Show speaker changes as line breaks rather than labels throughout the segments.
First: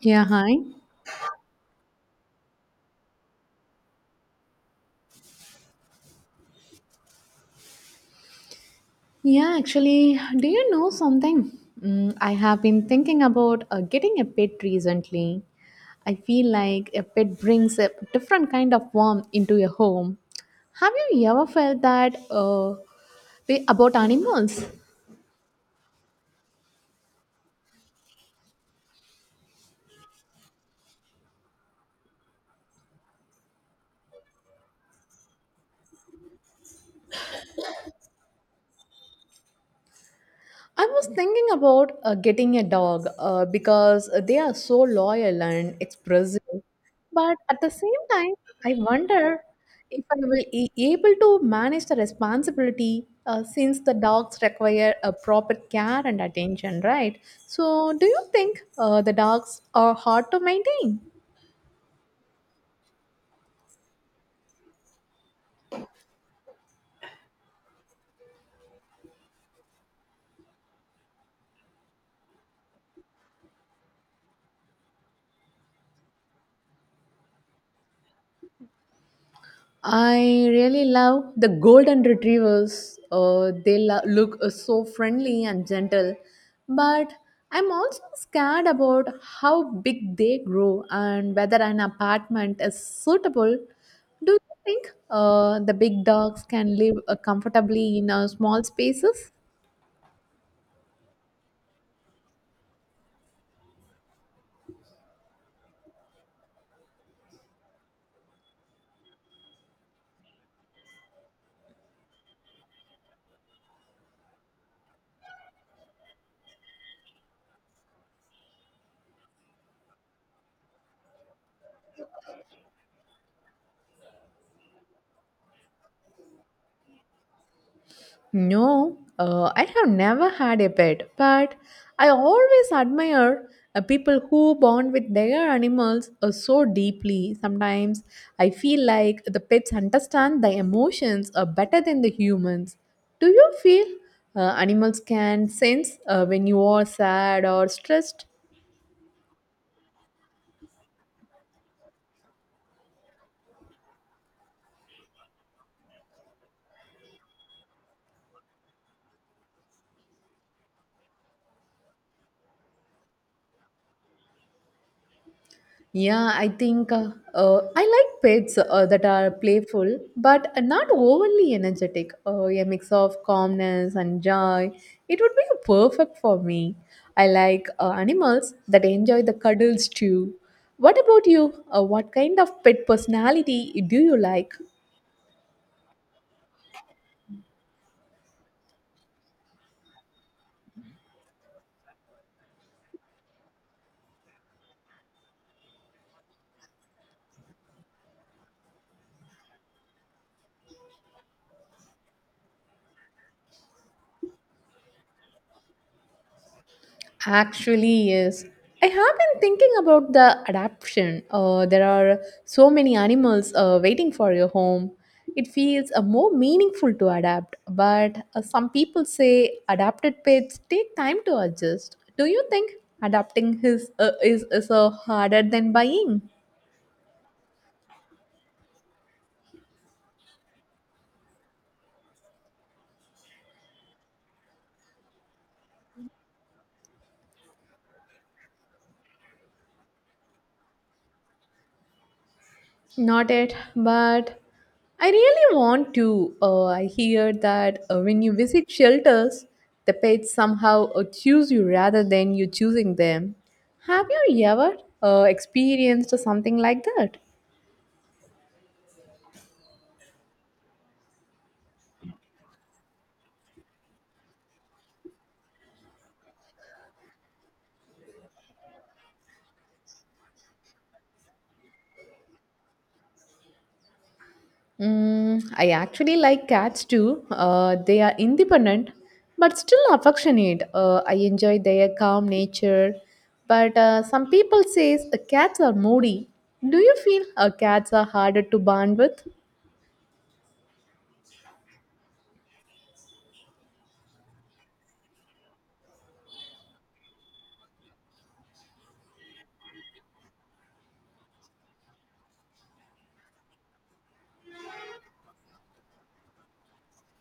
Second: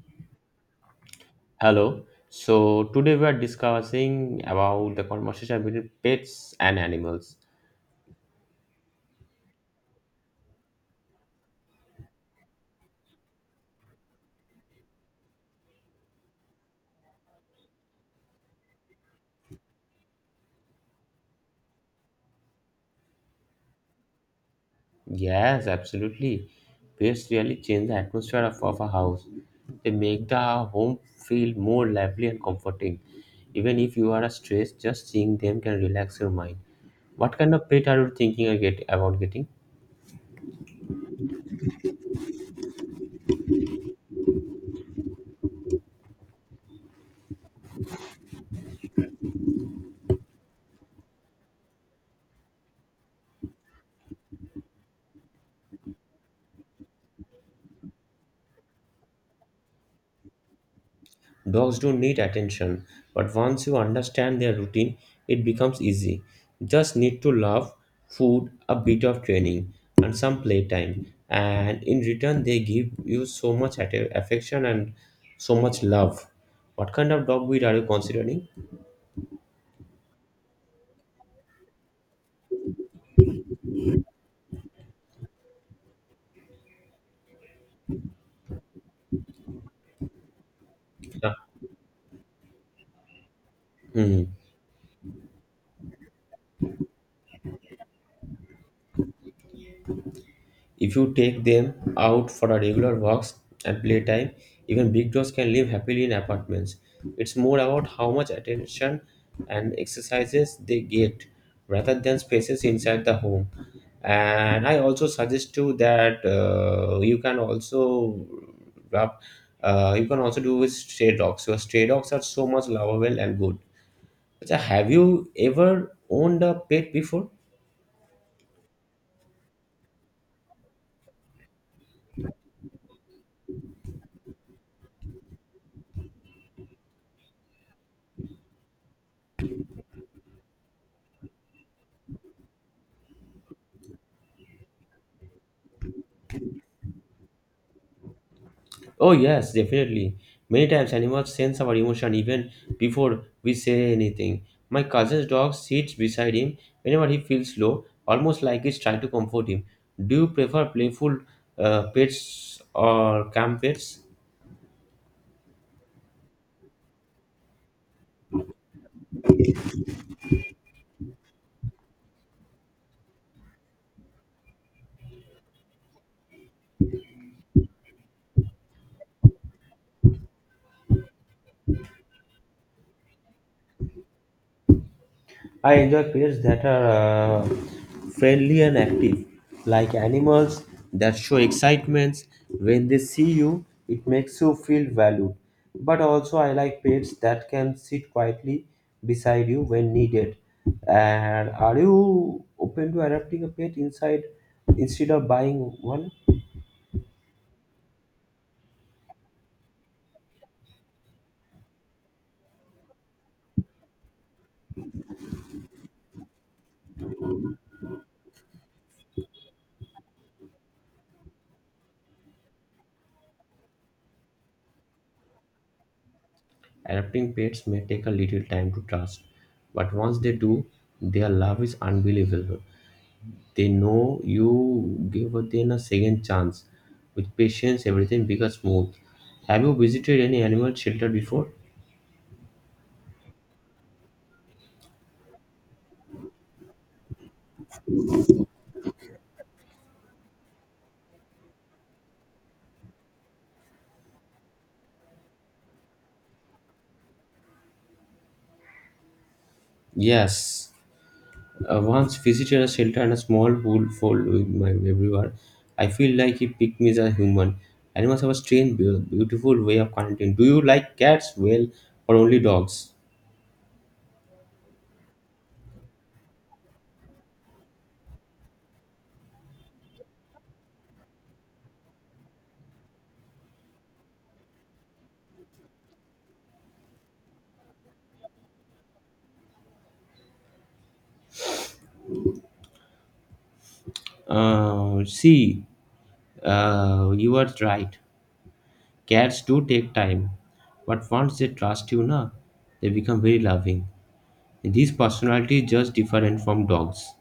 Yeah, hi.
Hello. So today we are discussing about the conversation between pets and animals.
Yeah, actually, do you know something? Mm, I have been thinking about getting a pet recently. I feel like a pet brings a different kind of warmth into your home. Have you ever felt that way about animals?
Yes, absolutely. Pets really change the atmosphere of a house. They make the home feel more lively and comforting. Even if you are stressed, just seeing them can relax your mind. What kind of pet are you thinking of about getting?
I was thinking about getting a dog because they are so loyal and expressive. But at the same time, I wonder if I will be able to manage the responsibility since the dogs require a proper care and attention, right? So, do you think the dogs are hard to maintain?
Dogs do need attention, but once you understand their routine, it becomes easy. Just need to love, food, a bit of training, and some playtime. And in return, they give you so much affection and so much love. What kind of dog breed are you considering?
I really love the golden retrievers. They look so friendly and gentle, but I'm also scared about how big they grow and
Yeah.
whether an apartment is suitable.
Hmm.
Do you think the big dogs can live comfortably in small spaces?
If you take them out for a regular walks and playtime, even big dogs can live happily in apartments. It's more about how much attention and exercises they get rather than spaces inside the home. And I also suggest you that you can also wrap, you can also do with stray dogs. Your stray dogs are so much lovable and good. So have you ever owned a pet before?
No, I have never had a pet, but I always admire people who bond with their animals so deeply. Sometimes I feel like the pets understand the emotions better than the humans. Do you feel animals can sense when you are sad or stressed?
Oh, yes, definitely. Many times animals sense our emotion even before we say anything. My cousin's dog sits beside him whenever he feels low, almost like he's trying to comfort him. Do you prefer playful pets or calm pets?
Yeah, I think I like pets that are playful but not overly energetic. A mix of calmness and joy. It would be perfect for me. I like animals that enjoy the cuddles too. What about you? What kind of pet personality do you like?
I enjoy pets that are uh, friendly and active, like animals that show excitement. When they see you, it makes you feel valued. But also, I like pets that can sit quietly beside you when needed. And are you open to adopting a pet inside instead of buying one?
Actually, yes. I have been thinking about the adaptation. There are so many animals waiting for your home. It feels more meaningful to adapt, but some people say adapted pets take time to adjust. Do you think adapting his is harder than buying?
Adopting pets may take a little time to trust, but once they do, their love is unbelievable. They know you give them a second chance. With patience, everything becomes smooth. Have you visited any animal shelter before?
Not yet, but I really want to. I hear that when you visit shelters, the pets somehow choose you rather than you choosing them. Have you ever experienced something like that?
Yes, I once visited a shelter and a small wolf following my everywhere. I feel like he picked me as a human. Animals have a strange, beautiful way of connecting. Do you like cats well or only dogs?
Mm, I actually like cats too. They are independent but still affectionate. I enjoy their calm nature. But some people say cats are moody. Do you feel cats are harder to bond with?
See, you are right. Cats do take time, but once they trust you, na, they become very loving. These personalities just different from dogs.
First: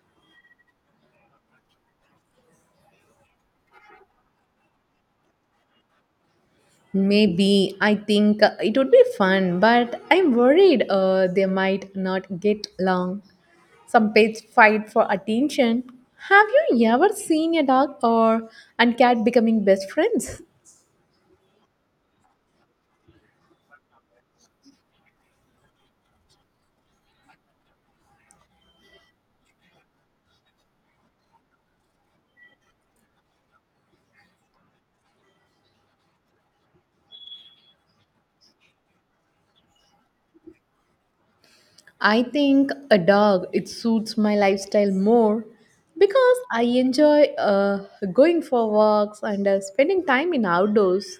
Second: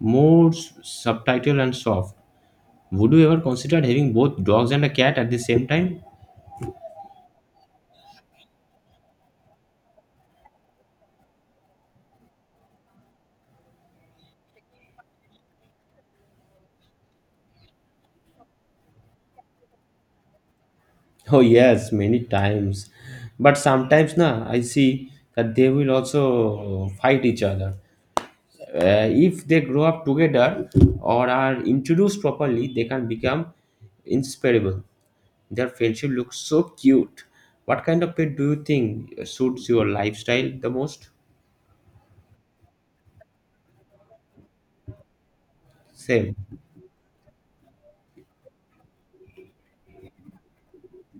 More subtle and soft. Would you ever consider having both dogs and a cat at the same time?
Maybe I think it would be fun, but I'm worried they might not get along. Some pets fight for attention. Have you ever seen a dog or and cat becoming best friends?
Oh yes, many times. But sometimes na I see that they will also fight each other. If they grow up together or are introduced properly, they can become inseparable. Their friendship looks so cute. What kind of pet do you think suits your lifestyle the most?
I think a dog it suits my lifestyle more
Same.
because I enjoy going for walks and spending time in outdoors.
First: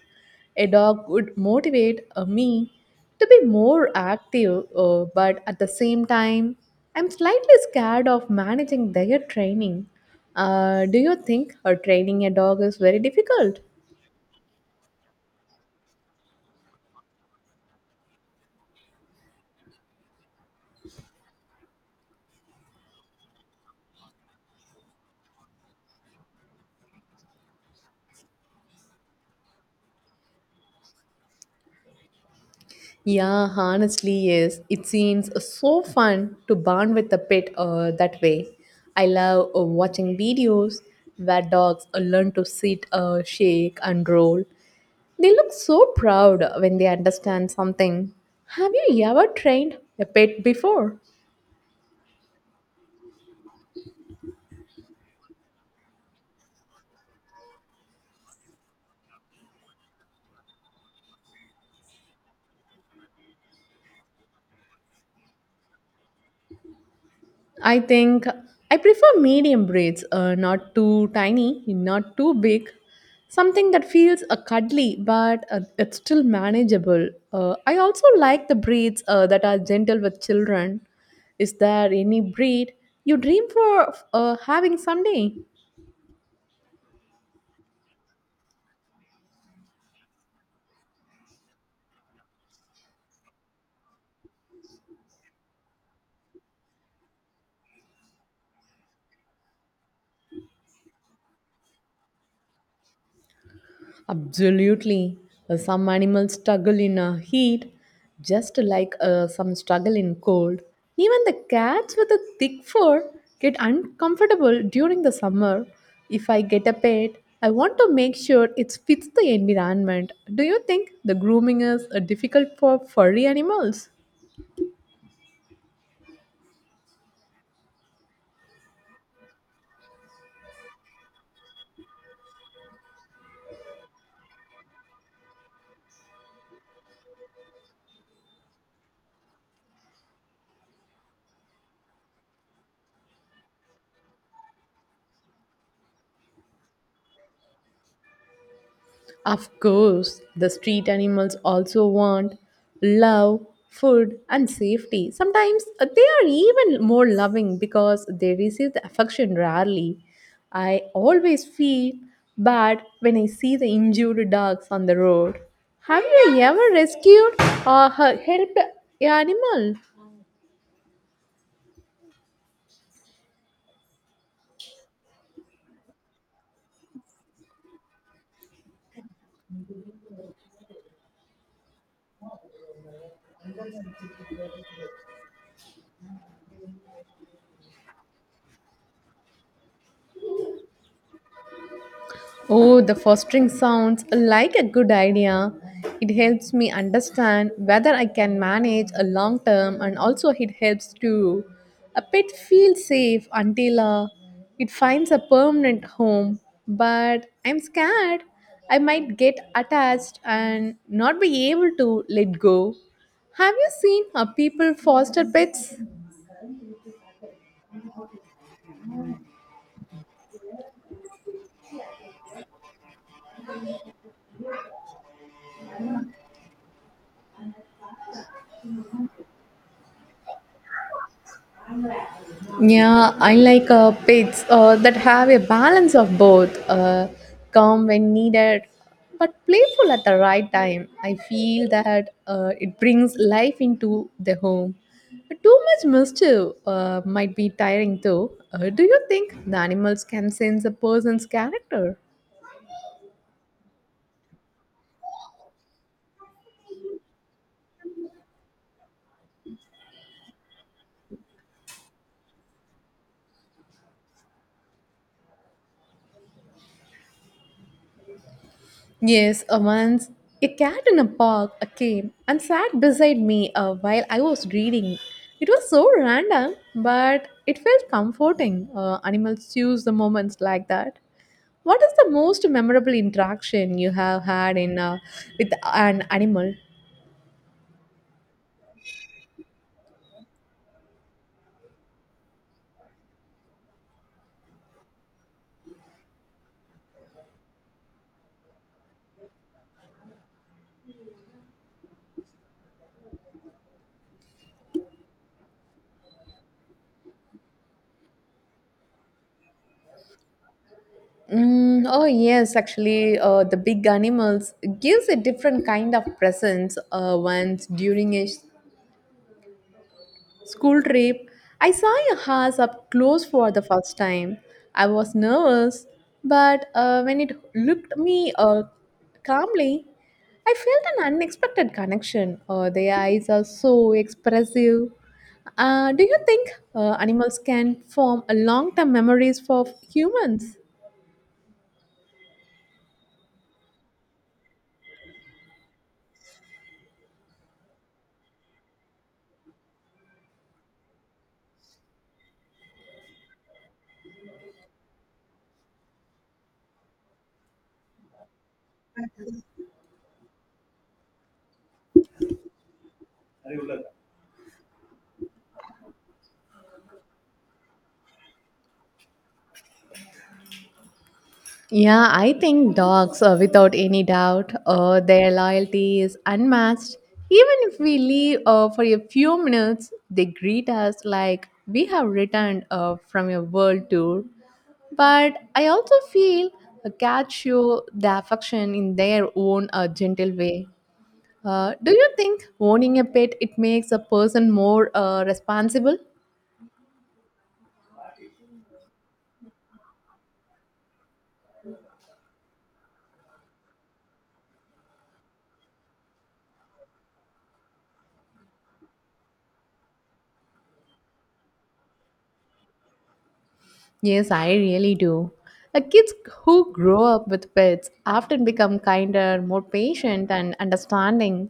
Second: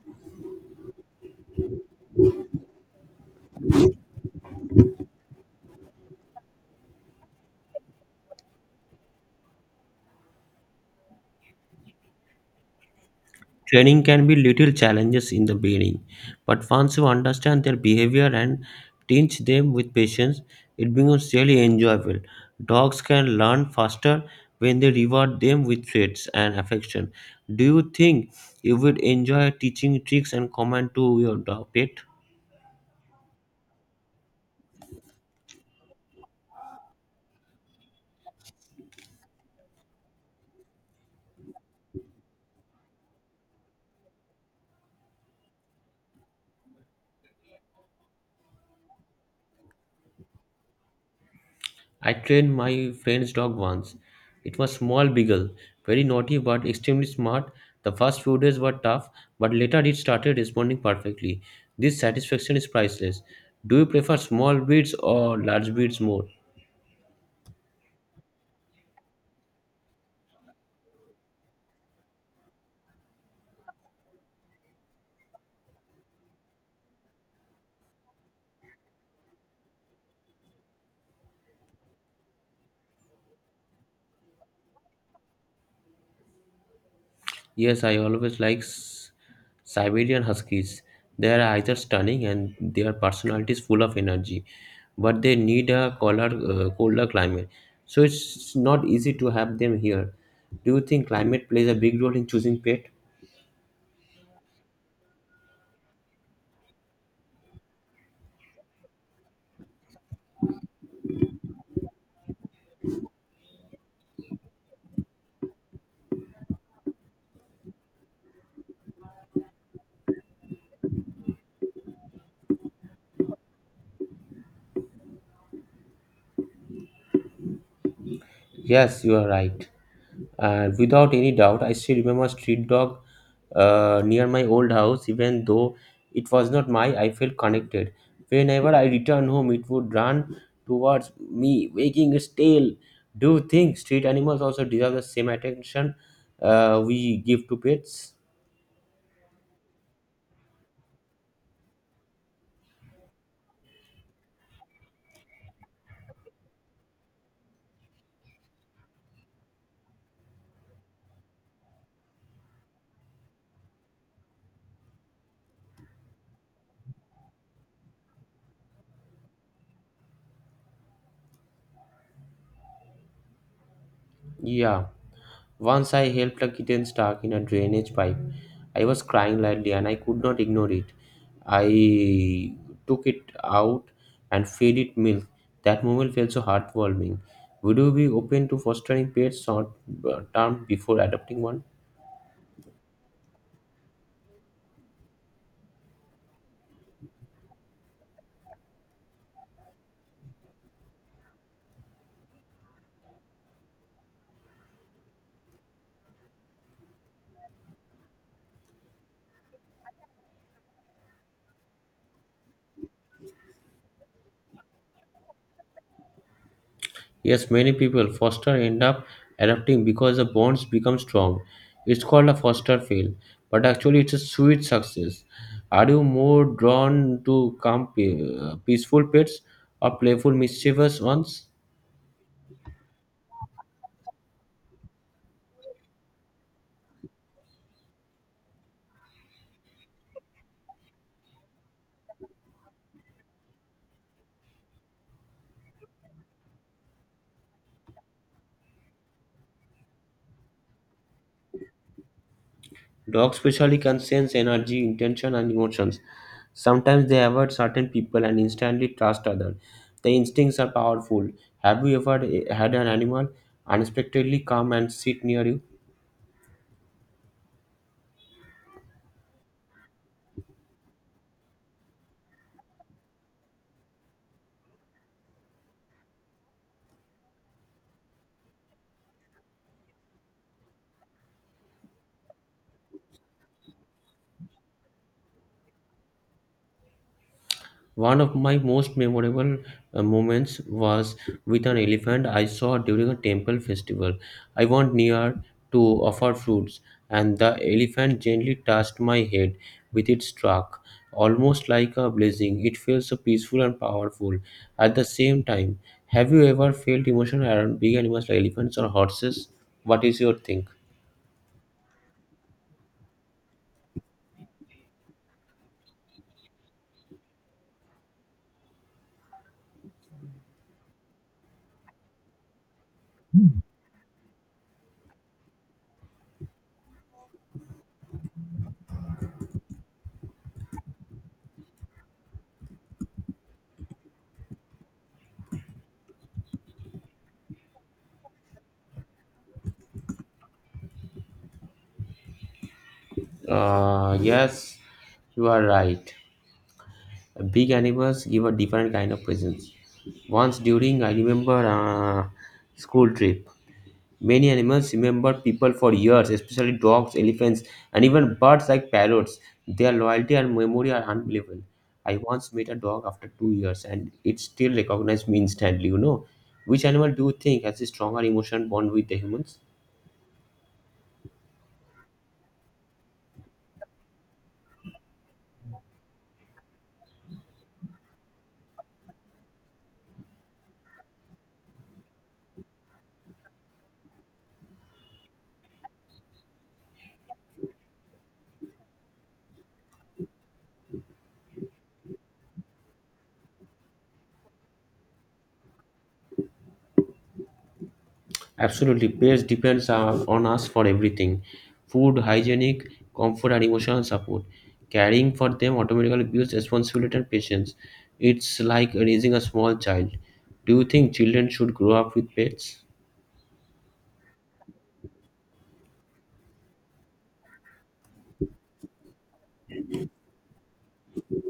A dog would motivate me to be more active, but at the same time, I'm slightly scared of managing their training. Do you think training a dog is very difficult?
Training can be little challenges in the beginning, but once you understand their behavior and teach them with patience, it becomes really enjoyable. Dogs can learn faster when they reward them with treats and affection. Do you think you would enjoy teaching tricks and command to your dog pet?
Yeah, honestly, yes. It seems so fun to bond with a pet that way. I love watching videos where dogs learn to sit, shake, and roll. They look so proud when they understand something. Have you ever trained a pet before?
I trained my friend's dog once. It was small beagle, very naughty but extremely smart. The first few days were tough, but later it started responding perfectly. This satisfaction is priceless. Do you prefer small breeds or large breeds more?
I think I prefer medium braids, not too tiny, not too big. Something that feels cuddly, but it's still manageable. I also like the braids that are gentle with children. Is there any breed you dream for having someday?
Yes, I always like Siberian Huskies. They are either stunning and their personalities full of energy, but they need a colder, colder climate. So it's not easy to have them here. Do you think climate plays a big role in choosing pet?
Absolutely. Some animals struggle in heat, just like some struggle in cold. Even the cats with a thick fur get uncomfortable during the summer. If I get a pet, I want to make sure it fits the environment. Do you think the grooming is difficult for furry animals?
Yes, you are right. And without any doubt, I still remember street dog near my old house. Even though it was not mine, I felt connected. Whenever I returned home, it would run towards me, wagging its tail. Do you think street animals also deserve the same attention we give to pets?
Of course, the street animals also want love, food, and safety. Sometimes they are even more loving because they receive the affection rarely. I always feel bad when I see the injured dogs on the road. Have you ever rescued or helped an animal?
Yeah. Once I helped a kitten stuck in a drainage pipe. I was crying loudly and I could not ignore it. I took it out and fed it milk. That moment felt so heartwarming. Would you be open to fostering pets short term before adopting one?
Oh, the fostering sounds like a good idea. It helps me understand whether I can manage a long term and also it helps to a pet feel safe until it finds a permanent home. But I'm scared I might get attached and not be able to let go. Have you seen people foster pets?
Yes, many people foster end up adopting because the bonds become strong. It's called a foster fail, but actually it's a sweet success. Are you more drawn to calm, peaceful pets or playful, mischievous ones?
Yeah, I like pets that have a balance of both, calm when needed, but playful at the right time. I feel that it brings life into the home. But too much mischief might be tiring, though. Do you think the animals can sense a person's character?
Dogs especially can sense energy, intention, and emotions. Sometimes they avoid certain people and instantly trust others. The instincts are powerful. Have you ever had an animal unexpectedly come and sit near you?
Yes, once a cat in a park came and sat beside me while I was reading. It was so random, but it felt comforting. Animals choose the moments like that. What is the most memorable interaction you have had in with an animal?
One of my most memorable moments was with an elephant I saw during a temple festival. I went near to offer fruits, and the elephant gently touched my head with its trunk, almost like a blessing. It felt so peaceful and powerful at the same time. Have you ever felt emotion around big animals like elephants or horses? What is your think?
Mm, oh yes, actually, the big animals gives a different kind of presence. Once during a school trip, I saw a horse up close for the first time. I was nervous, but when it looked me calmly, I felt an unexpected connection. Their eyes are so expressive. Do you think animals can form a long-term memories for humans?
Yes, you are right. Big animals give a different kind of presence once during I remember school trip, many animals remember people for years, especially dogs, elephants, and even birds like parrots. Their loyalty and memory are unbelievable. I once met a dog after 2 years and it still recognized me instantly, which animal do you think has a stronger emotion bond with the humans?
Yeah, I think dogs, without any doubt, their loyalty is unmatched. Even if we leave for a few minutes, they greet us like we have returned from a world tour. But I also feel cats show the affection in their own gentle way. Do you think owning a pet it makes a person more responsible?
Absolutely, pets depends on us for everything: food, hygienic, comfort, and emotional support. Caring for them automatically builds responsibility and patience. It's like raising a small child. Do you think children should grow up with pets?
Yes, I really do. Kids who grow up with pets often become kinder, more patient, and understanding.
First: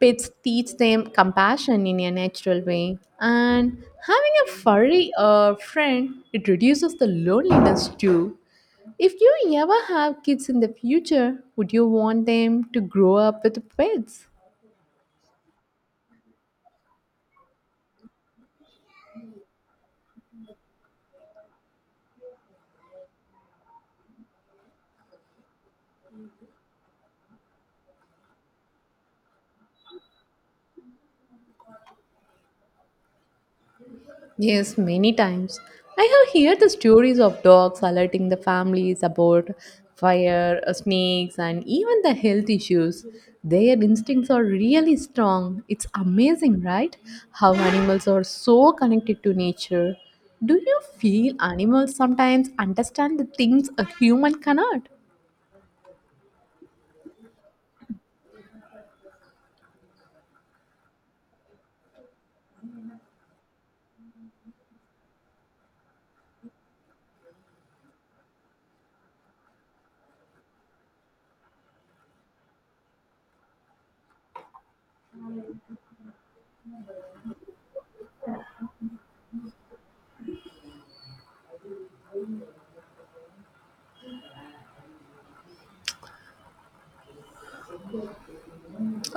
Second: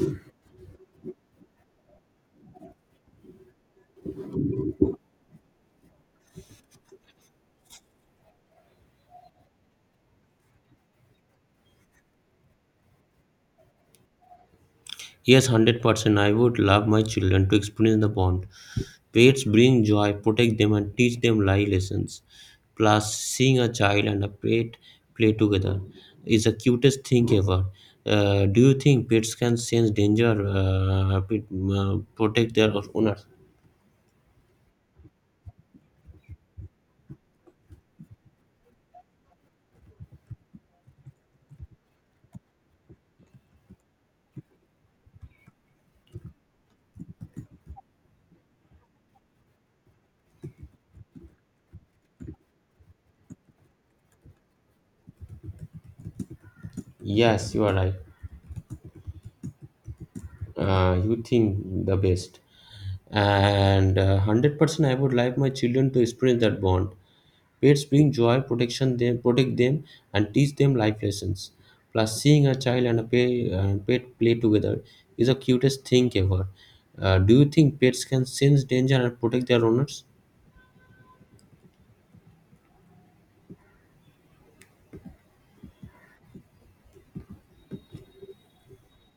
Pets teach them compassion in a natural way, and having a furry friend it reduces the loneliness too. If you ever have kids in the future, would you want them to grow up with pets?
Yes, 100%. I would love my children to experience the bond. Pets bring joy, protect them, and teach them life lessons. Plus, seeing a child and a pet play together is the cutest thing ever. Do you think pets can sense danger, protect their owners?
Yes, many times. I have heard the stories of dogs alerting the families about fire, snakes, and even the health issues. Their instincts are really strong. It's amazing, right? How animals are so connected to nature. Do you feel animals sometimes understand the things a human cannot?
Yes, you are right. You think the best. And 100% I would like my children to experience that bond. Pets bring joy, protect them, and teach them life lessons. Plus, seeing a child and a pet, play together is the cutest thing ever. Do you think pets can sense danger and protect their owners?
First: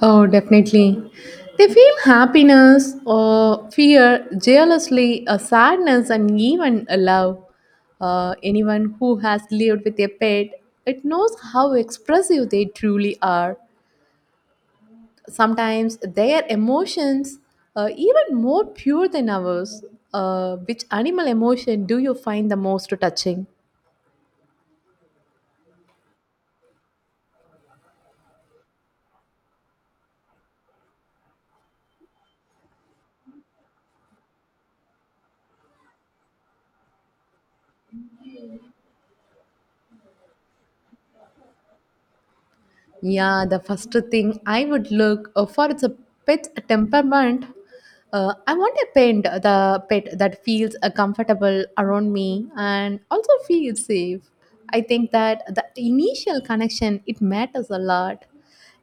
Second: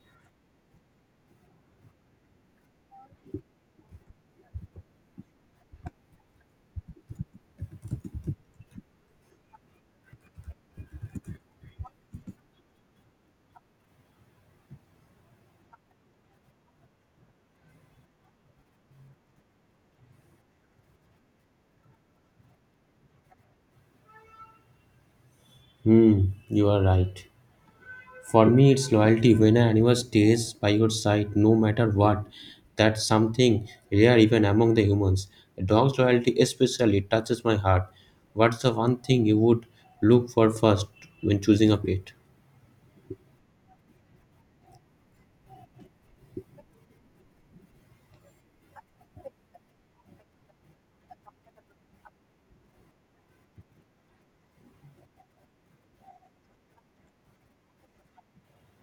Oh, definitely. They feel happiness or fear, jealously, a sadness, and even a love. Anyone who has lived with a pet, it knows how expressive they truly are. Sometimes their emotions are even more pure than ours. Which animal emotion do you find the most touching?
Hmm, you are right. For me, it's loyalty. When an animal stays by your side, no matter what, that's something rare even among the humans. A dog's loyalty especially touches my heart. What's the one thing you would look for first when choosing a pet?
Yeah, the first thing I would look for is a pet's temperament. I want a pet, the pet that feels comfortable around me and also feels safe. I think that the initial connection it matters a lot.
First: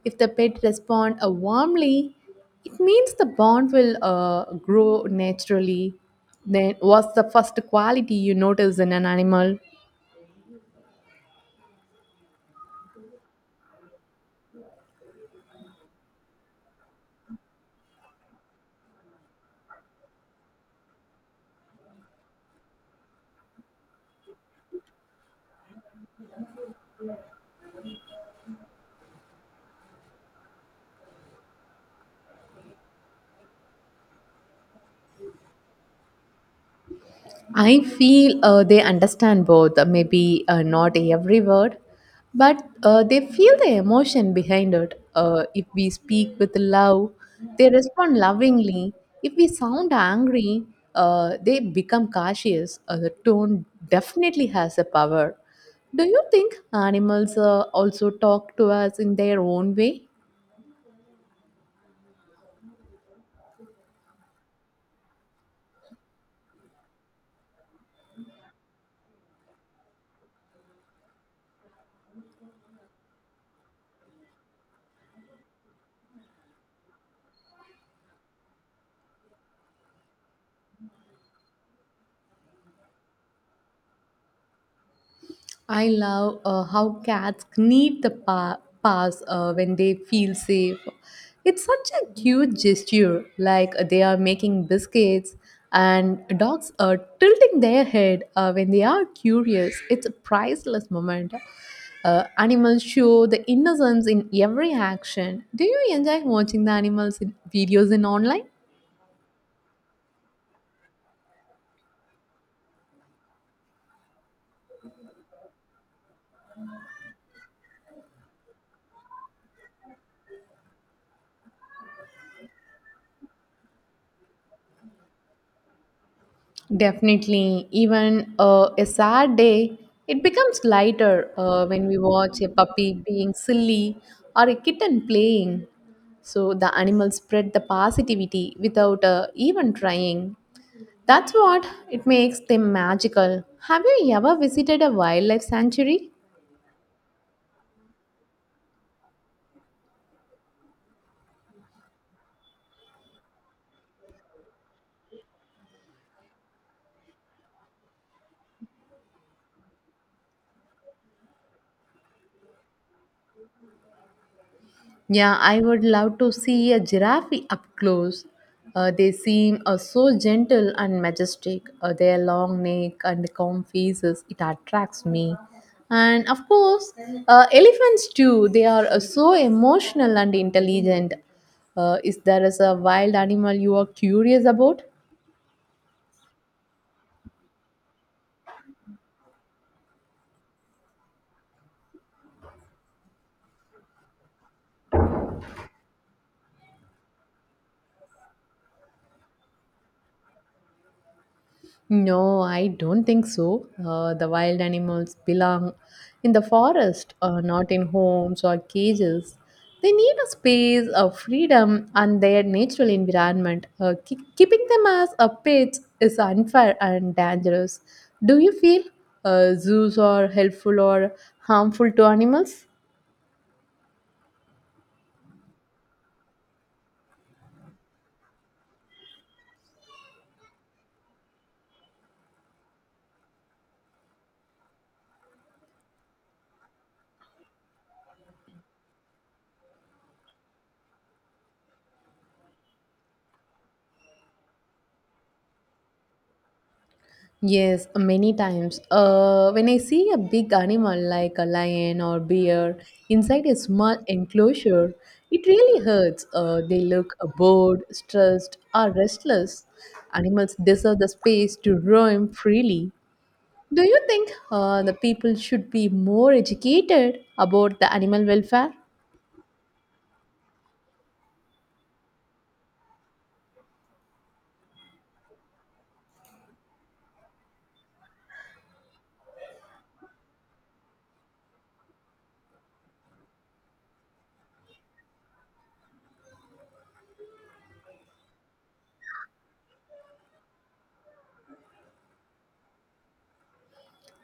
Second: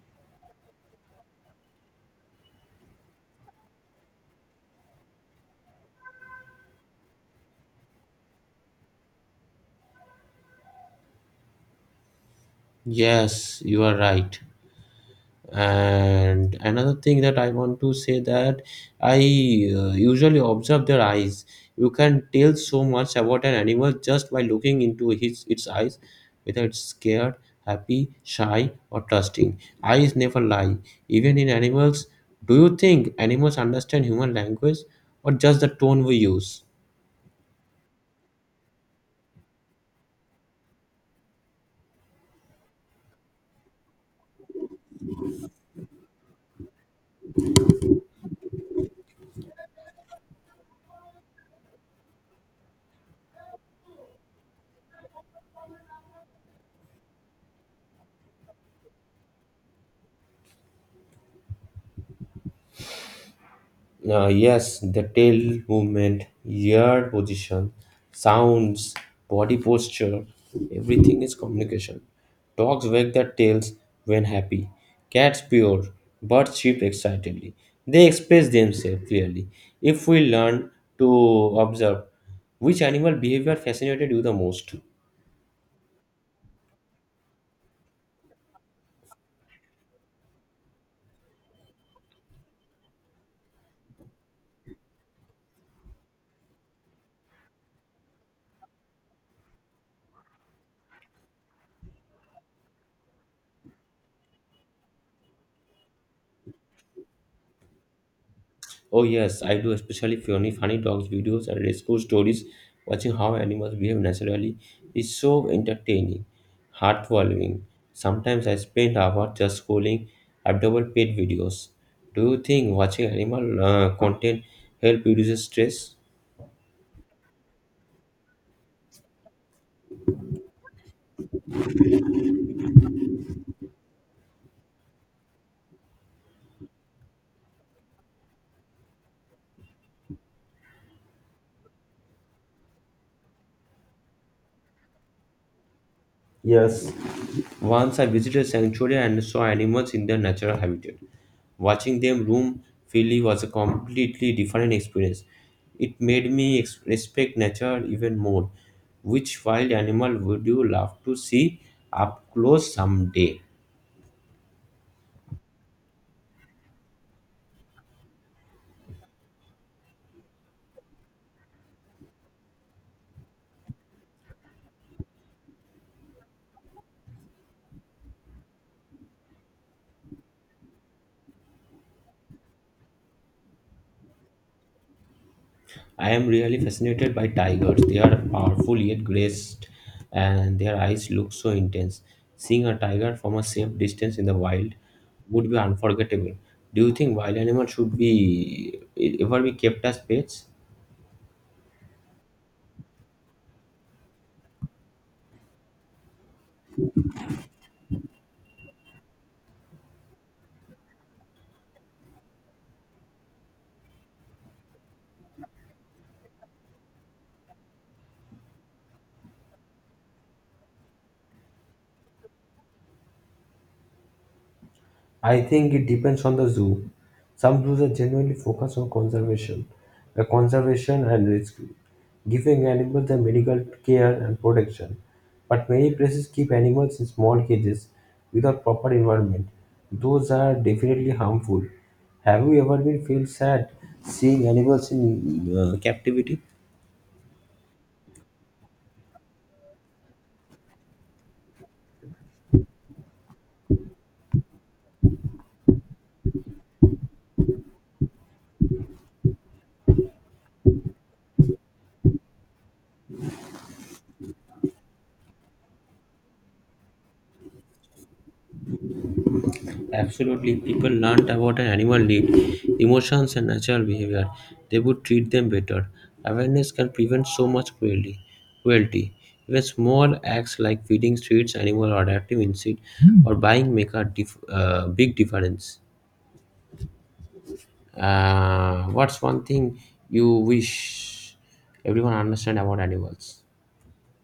If the pet respond warmly, it means the bond will grow naturally. Then, what's the first quality you notice in an animal?
Yes, you are right. And another thing that I want to say that I usually observe their eyes. You can tell so much about an animal just by looking into his its eyes, whether it's scared, happy, shy, or trusting. Eyes never lie, even in animals. Do you think animals understand human language or just the tone we use?
I feel they understand both, maybe not every word, but they feel the emotion behind it. If we speak with love, they respond lovingly. If we sound angry, they become cautious. The tone definitely has a power. Do you think animals also talk to us in their own way?
Yes, the tail movement, ear position, sounds, body posture, everything is communication. Dogs wag their tails when happy. Cats purr, birds chirp excitedly. They express themselves clearly. If we learn to observe, which animal behavior fascinated you the most?
I love how cats need the pass when they feel safe. It's such a cute gesture, like they are making biscuits and dogs are tilting their head when they are curious. It's a priceless moment. Animals show the innocence in every action. Do you enjoy watching the animals in videos in online?
Oh yes, I do, especially funny, funny dogs videos and rescue stories. Watching how animals behave naturally is so entertaining, heartwarming. Sometimes I spend hours just scrolling adorable pet videos. Do you think watching animal content help reduces stress?
Definitely, even a sad day, it becomes lighter when we watch a puppy being silly or a kitten playing. So the animals spread the positivity without even trying. That's what it makes them magical. Have you ever visited a wildlife sanctuary?
Yes, once I visited a sanctuary and saw animals in their natural habitat. Watching them roam freely was a completely different experience. It made me respect nature even more. Which wild animal would you love to see up close someday?
Yeah, I would love to see a giraffe up close. They seem so gentle and majestic. Their long neck and calm faces, it attracts me. And of course, elephants too. They are so emotional and intelligent. Is there is a wild animal you are curious about?
I am really fascinated by tigers. They are powerful yet graced, and their eyes look so intense. Seeing a tiger from a safe distance in the wild would be unforgettable. Do you think wild animals should be ever be kept as pets?
No, I don't think so. The wild animals belong in the forest, not in homes or cages. They need a space, a freedom, and their natural environment. Keeping them as a pets is unfair and dangerous. Do you feel zoos are helpful or harmful to animals?
I think it depends on the zoo. Some zoos are genuinely focused on conservation, the conservation and rescue, giving animals the medical care and protection. But many places keep animals in small cages without proper environment. Those are definitely harmful. Have you ever been feel sad seeing animals in captivity?
Yes, many times. When I see a big animal like a lion or bear inside a small enclosure, it really hurts. They look bored, stressed, or restless. Animals deserve the space to roam freely. Do you think the people should be more educated about the animal welfare?
Absolutely, people learned about an animal need, emotions, and natural behavior. They would treat them better. Awareness can prevent so much cruelty. Cruelty. Even small acts like feeding streets animal or adaptive insect or buying make a big difference. What's one thing you wish everyone understand about animals?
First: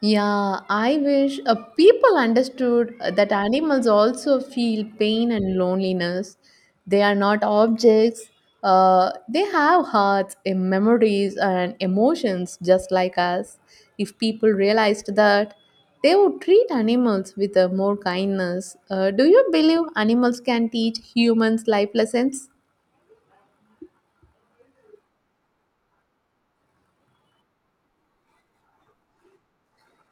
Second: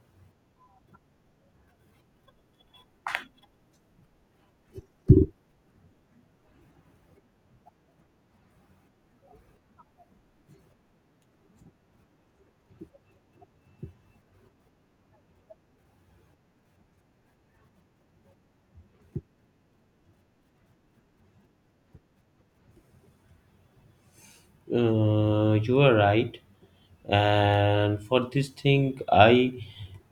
Yeah, I wish people understood that animals also feel pain and loneliness. They are not objects. They have hearts, memories, and emotions just like us. If people realized that, they would treat animals with more kindness. Do you believe animals can teach humans life lessons?
You are right. And for this thing, I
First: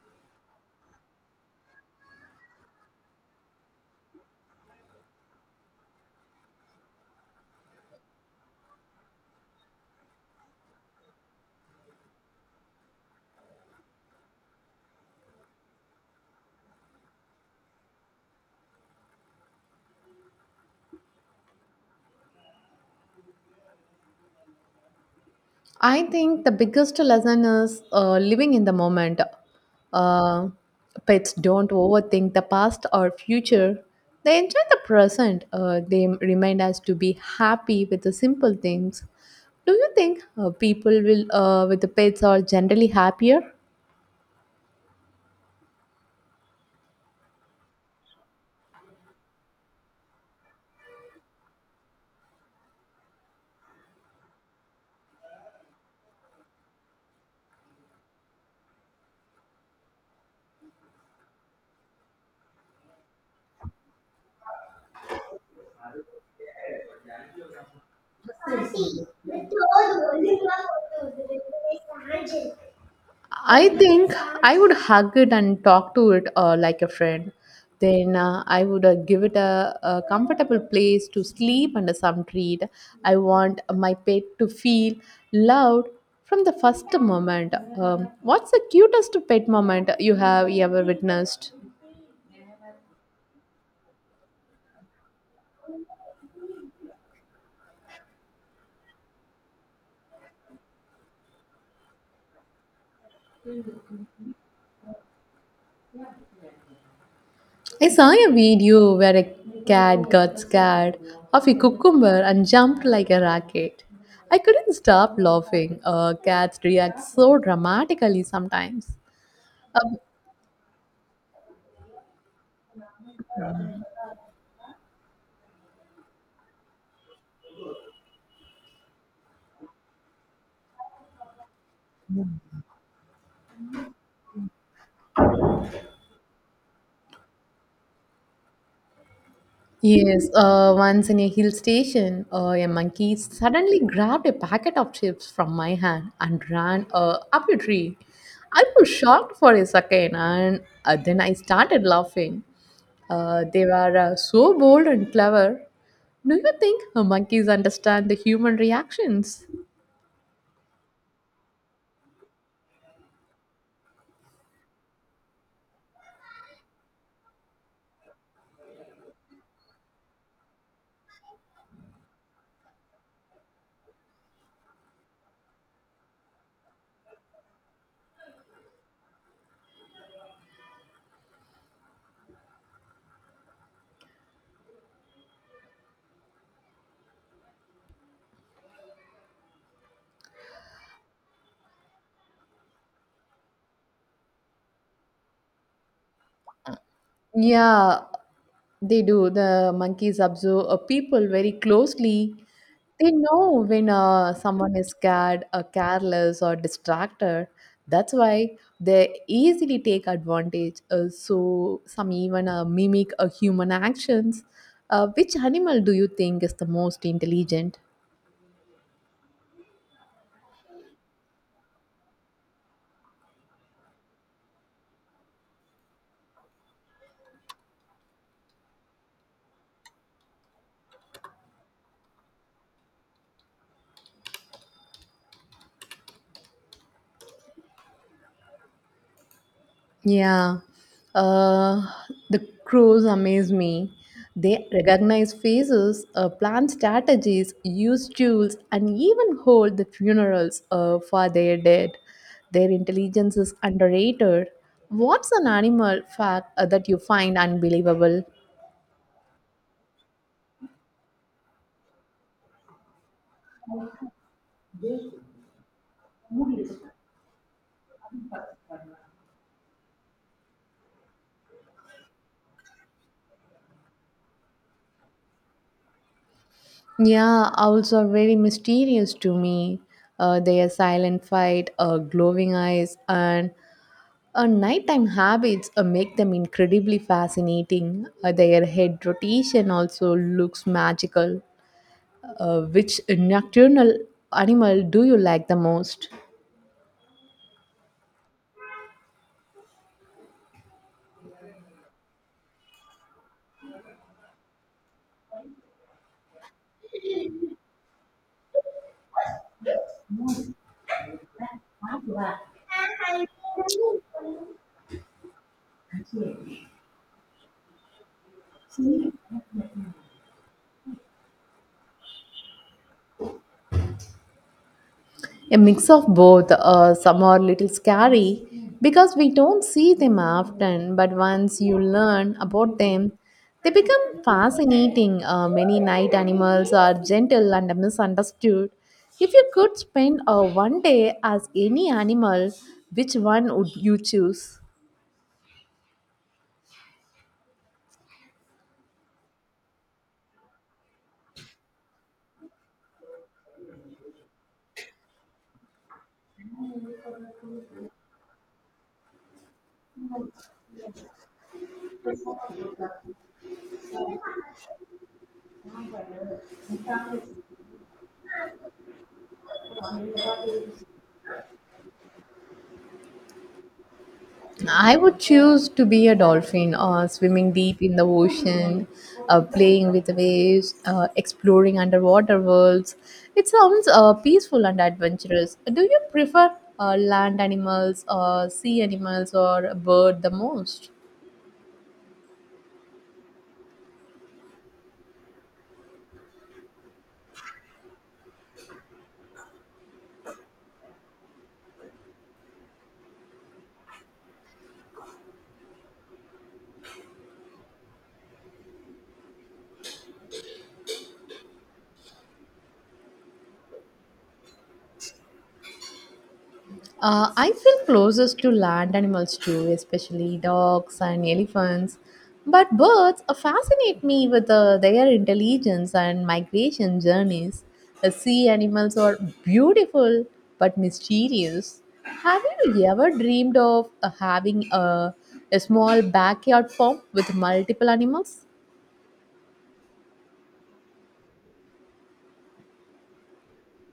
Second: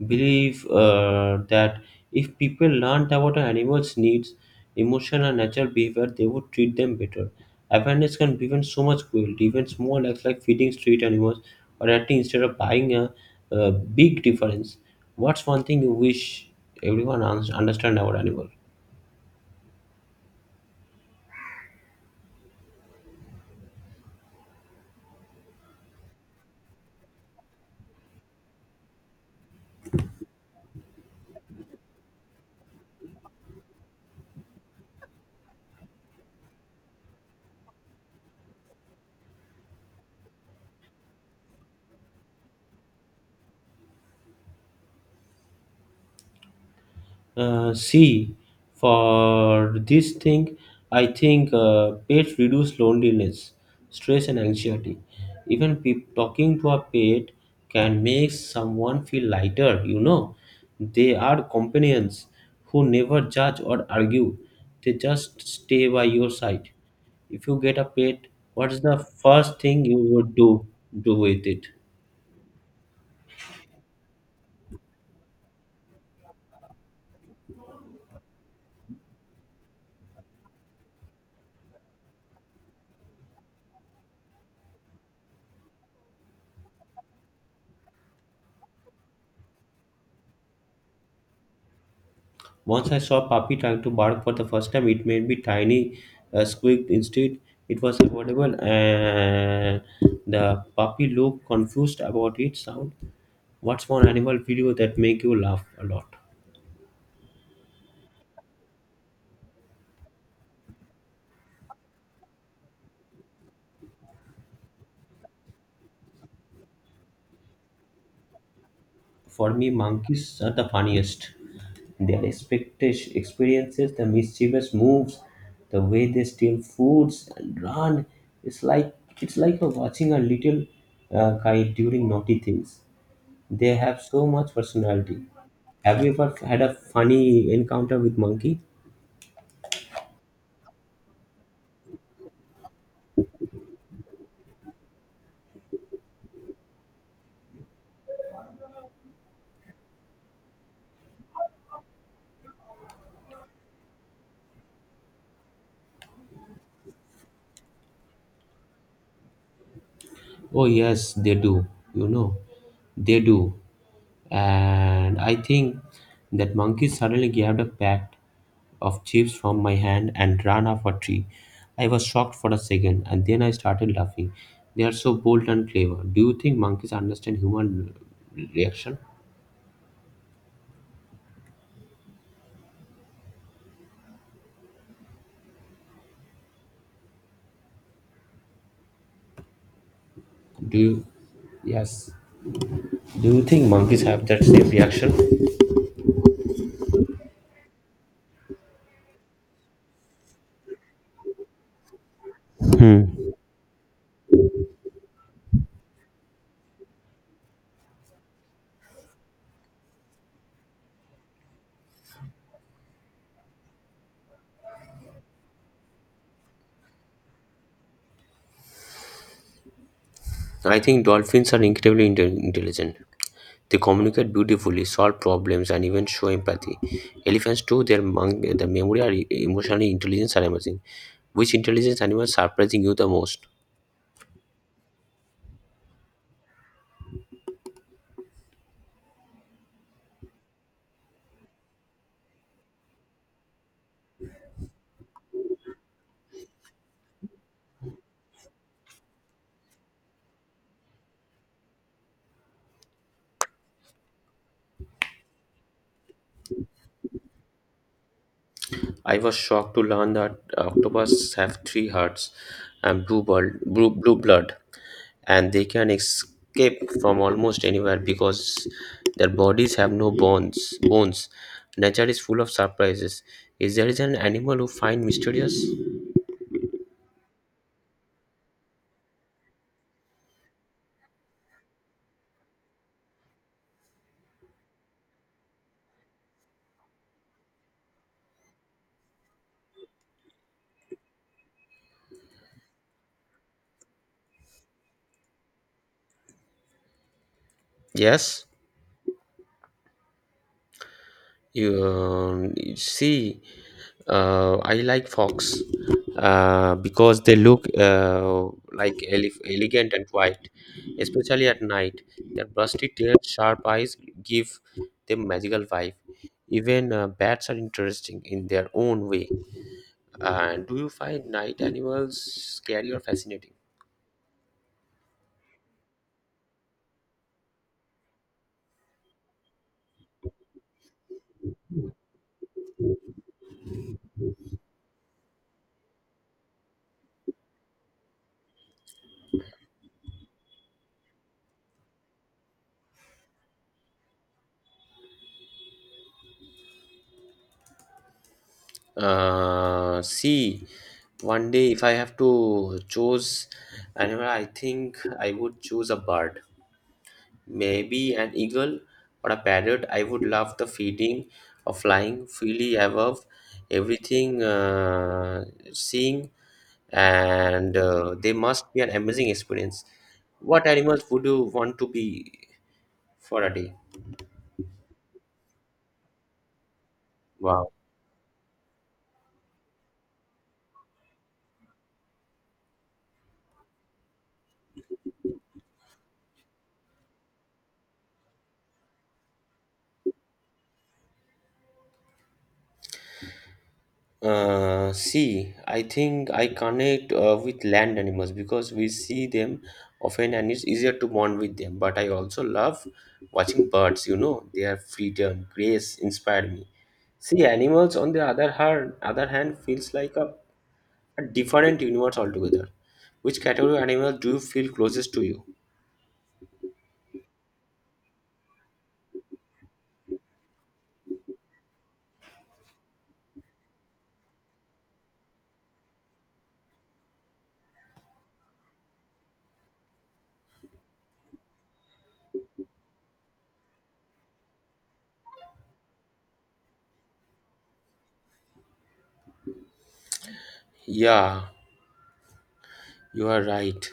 believe that if people learned about an animal's needs, emotion, and natural behavior, they would treat them better. Awareness can prevent so much cruelty. Even small acts like feeding street animals or acting instead of a big difference. What's one thing you wish everyone understand about animals?
I think the biggest lesson is living in the moment. Uh, Pets don't overthink the past or future. They enjoy the present. They remind us to be happy with the simple things. Do you think people will with the pets are generally happier?
See for this thing I think Pets reduce loneliness, stress, and anxiety. Even talking to a pet can make someone feel lighter. They are companions who never judge or argue. They just stay by your side. If you get a pet, what's the first thing you would do with it?
I think I would hug it and talk to it like a friend. Then I would give it a comfortable place to sleep and some treat. I want my pet to feel loved from the first moment. What's the cutest pet moment you have ever witnessed?
Once I saw a puppy trying to bark for the first time. It made me tiny squeaked instead. It was audible, and the puppy looked confused about its sound. What's one animal video that make you laugh a lot?
I saw a video where a cat got scared of a cucumber and jumped like a rocket. I couldn't stop laughing. Cats react so dramatically sometimes.
For me,
Um,
monkeys are the funniest. Their expectation experiences, the mischievous moves, the way they steal foods and run. It's like it's like you watching a little guy during naughty things. They have so much personality. Have you ever had a funny encounter with monkey?
yes, once in a hill station, a monkey suddenly grabbed a packet of chips from my hand and ran up a tree. I was shocked for a second and then I started laughing. They were so bold and clever. Do you think monkeys understand the human reactions?
Oh yes, they do. You know, they do. And I think that monkey suddenly grabbed a pack of chips from my hand and ran off a tree. I was shocked for a second, and then I started laughing. They are so bold and clever. Do you think monkeys understand human reaction? Do you? Yes. Do you think monkeys have that same reaction?
Yeah, they do. The monkeys observe people very closely. They know when someone is scared, or careless, or distracted. That's why they easily take advantage. So some even mimic human actions. Which animal do you think is the most intelligent?
I think dolphins are incredibly intelligent. They communicate beautifully, solve problems, and even show empathy. Elephants, too, their memory and emotional intelligence are amazing. Which intelligence animal is surprising you the most?
Yeah, uh, the crows amaze me. They recognize faces, plan strategies, use tools, and even hold the funerals for their dead. Their intelligence is underrated. What's an animal fact that you find unbelievable?
I was shocked to learn that octopus have three hearts and blue, blood, blue, blue blood, and they can escape from almost anywhere because their bodies have no bones. Nature is full of surprises. Is there an animal who find mysterious?
Yeah, owls are very mysterious to me. Their silent fight, glowing eyes, and nighttime habits make them incredibly fascinating. Their head rotation also looks magical. Which nocturnal animal do you like the most?
Yes. you, um, you see, I like fox because they look like elegant and white, especially at night. Their busty tail, sharp eyes give them magical vibe. Even bats are interesting in their own way. And do you find night animals scary or fascinating?
A mix of both. Some are little scary because we don't see them often, but once you learn about them, they become fascinating. Many night animals are gentle and misunderstood. If you could spend one day as any animal, which one would you choose?
Uh, see, One day, if I have to choose animal, I think I would choose a bird, maybe an eagle or a parrot. I would love the feeding or flying freely above everything, seeing, and they must be an amazing experience. What animals would you want to be for a day?
I would choose to be a dolphin, swimming
Wow.
deep in the ocean, playing with waves, exploring underwater worlds. It sounds peaceful and adventurous. Do you prefer land animals, sea animals, or a bird the most?
I think I connect with land animals because we see them often and it's easier to bond with them. But I also love watching birds, you know, their freedom, grace inspired me. See, animals on the other hand feels like a different universe altogether. Which category of animals do you feel closest to you?
I feel closest to land animals too, especially dogs and elephants. But birds fascinate me with their intelligence and migration journeys. The sea animals are beautiful but mysterious. Have you ever dreamed of having a small backyard farm with multiple animals?
Yeah, you are right.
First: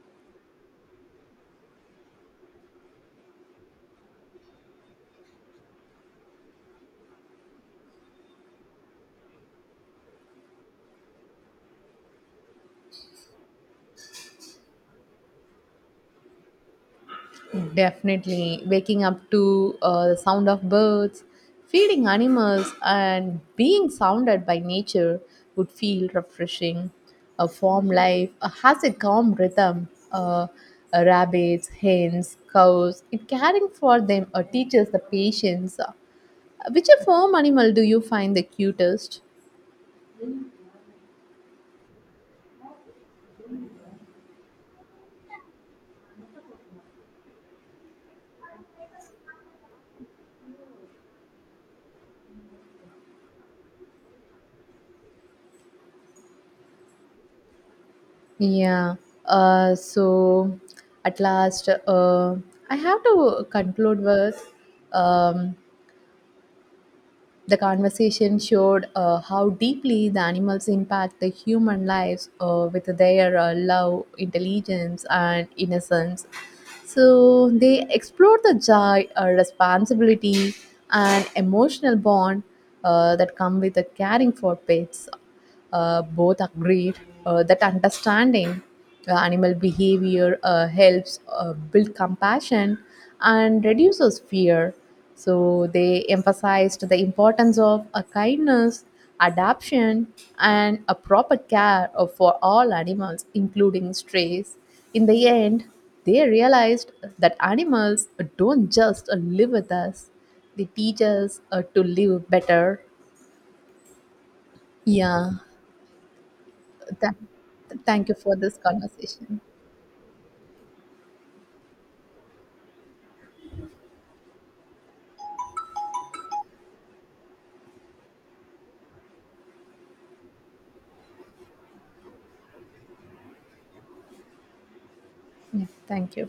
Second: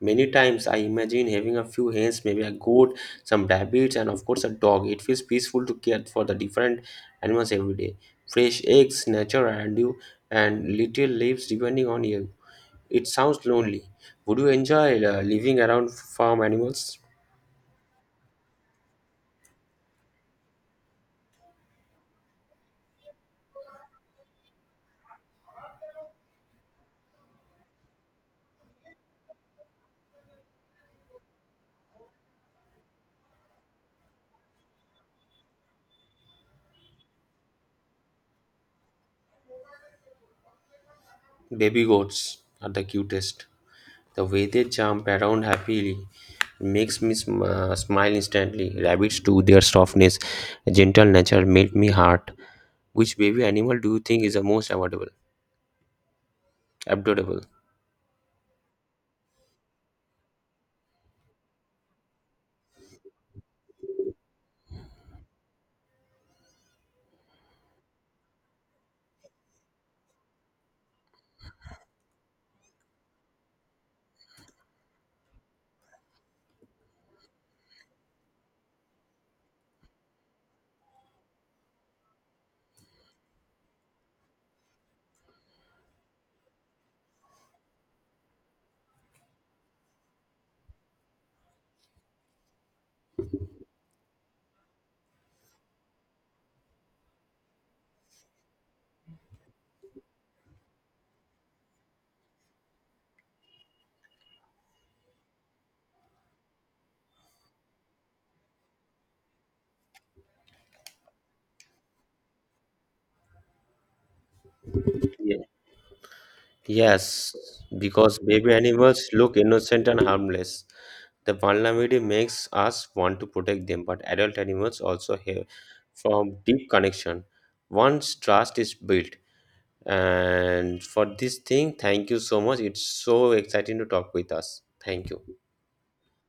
Many times I imagine having a few hens, maybe a goat, some rabbits, and of course a dog. It feels peaceful to care for the different animals every day. Fresh eggs, nature around you, and little leaves depending on you. It sounds lonely. Would you enjoy living around farm animals?
Definitely. Waking up to the sound of birds, feeding animals, and being sounded by nature would feel refreshing. A farm life has a calm rhythm. Rabbits, hens, cows, it caring for them teaches the patience. Which a farm animal do you find the cutest?
Baby goats are the cutest. The way they jump around happily makes me smile instantly. Rabbits too, their softness, gentle nature melt me heart. Which baby animal do you think is the most adorable? Adorable.
Yeah. So at last, I have to conclude with um, the conversation showed how deeply the animals impact the human lives with their love, intelligence, and innocence. So they explored the joy, responsibility, and emotional bond that come with caring for pets both agreed that understanding animal behavior helps build compassion and reduces fear. So they emphasized the importance of a kindness, adaptation, and a proper care of, for all animals, including strays. In the end, they realized that animals don't just live with us; they teach us to live better. Yeah.
Ye-
Th-
Yes,
Thank you
because
for
baby
this
animals look
conversation.
innocent and harmless. The vulnerability makes us want to protect them, but adult animals also have from deep connection. Once trust is built, and for this thing, thank you so much. It's so exciting to talk with us. Thank you.
Yeah, thank you.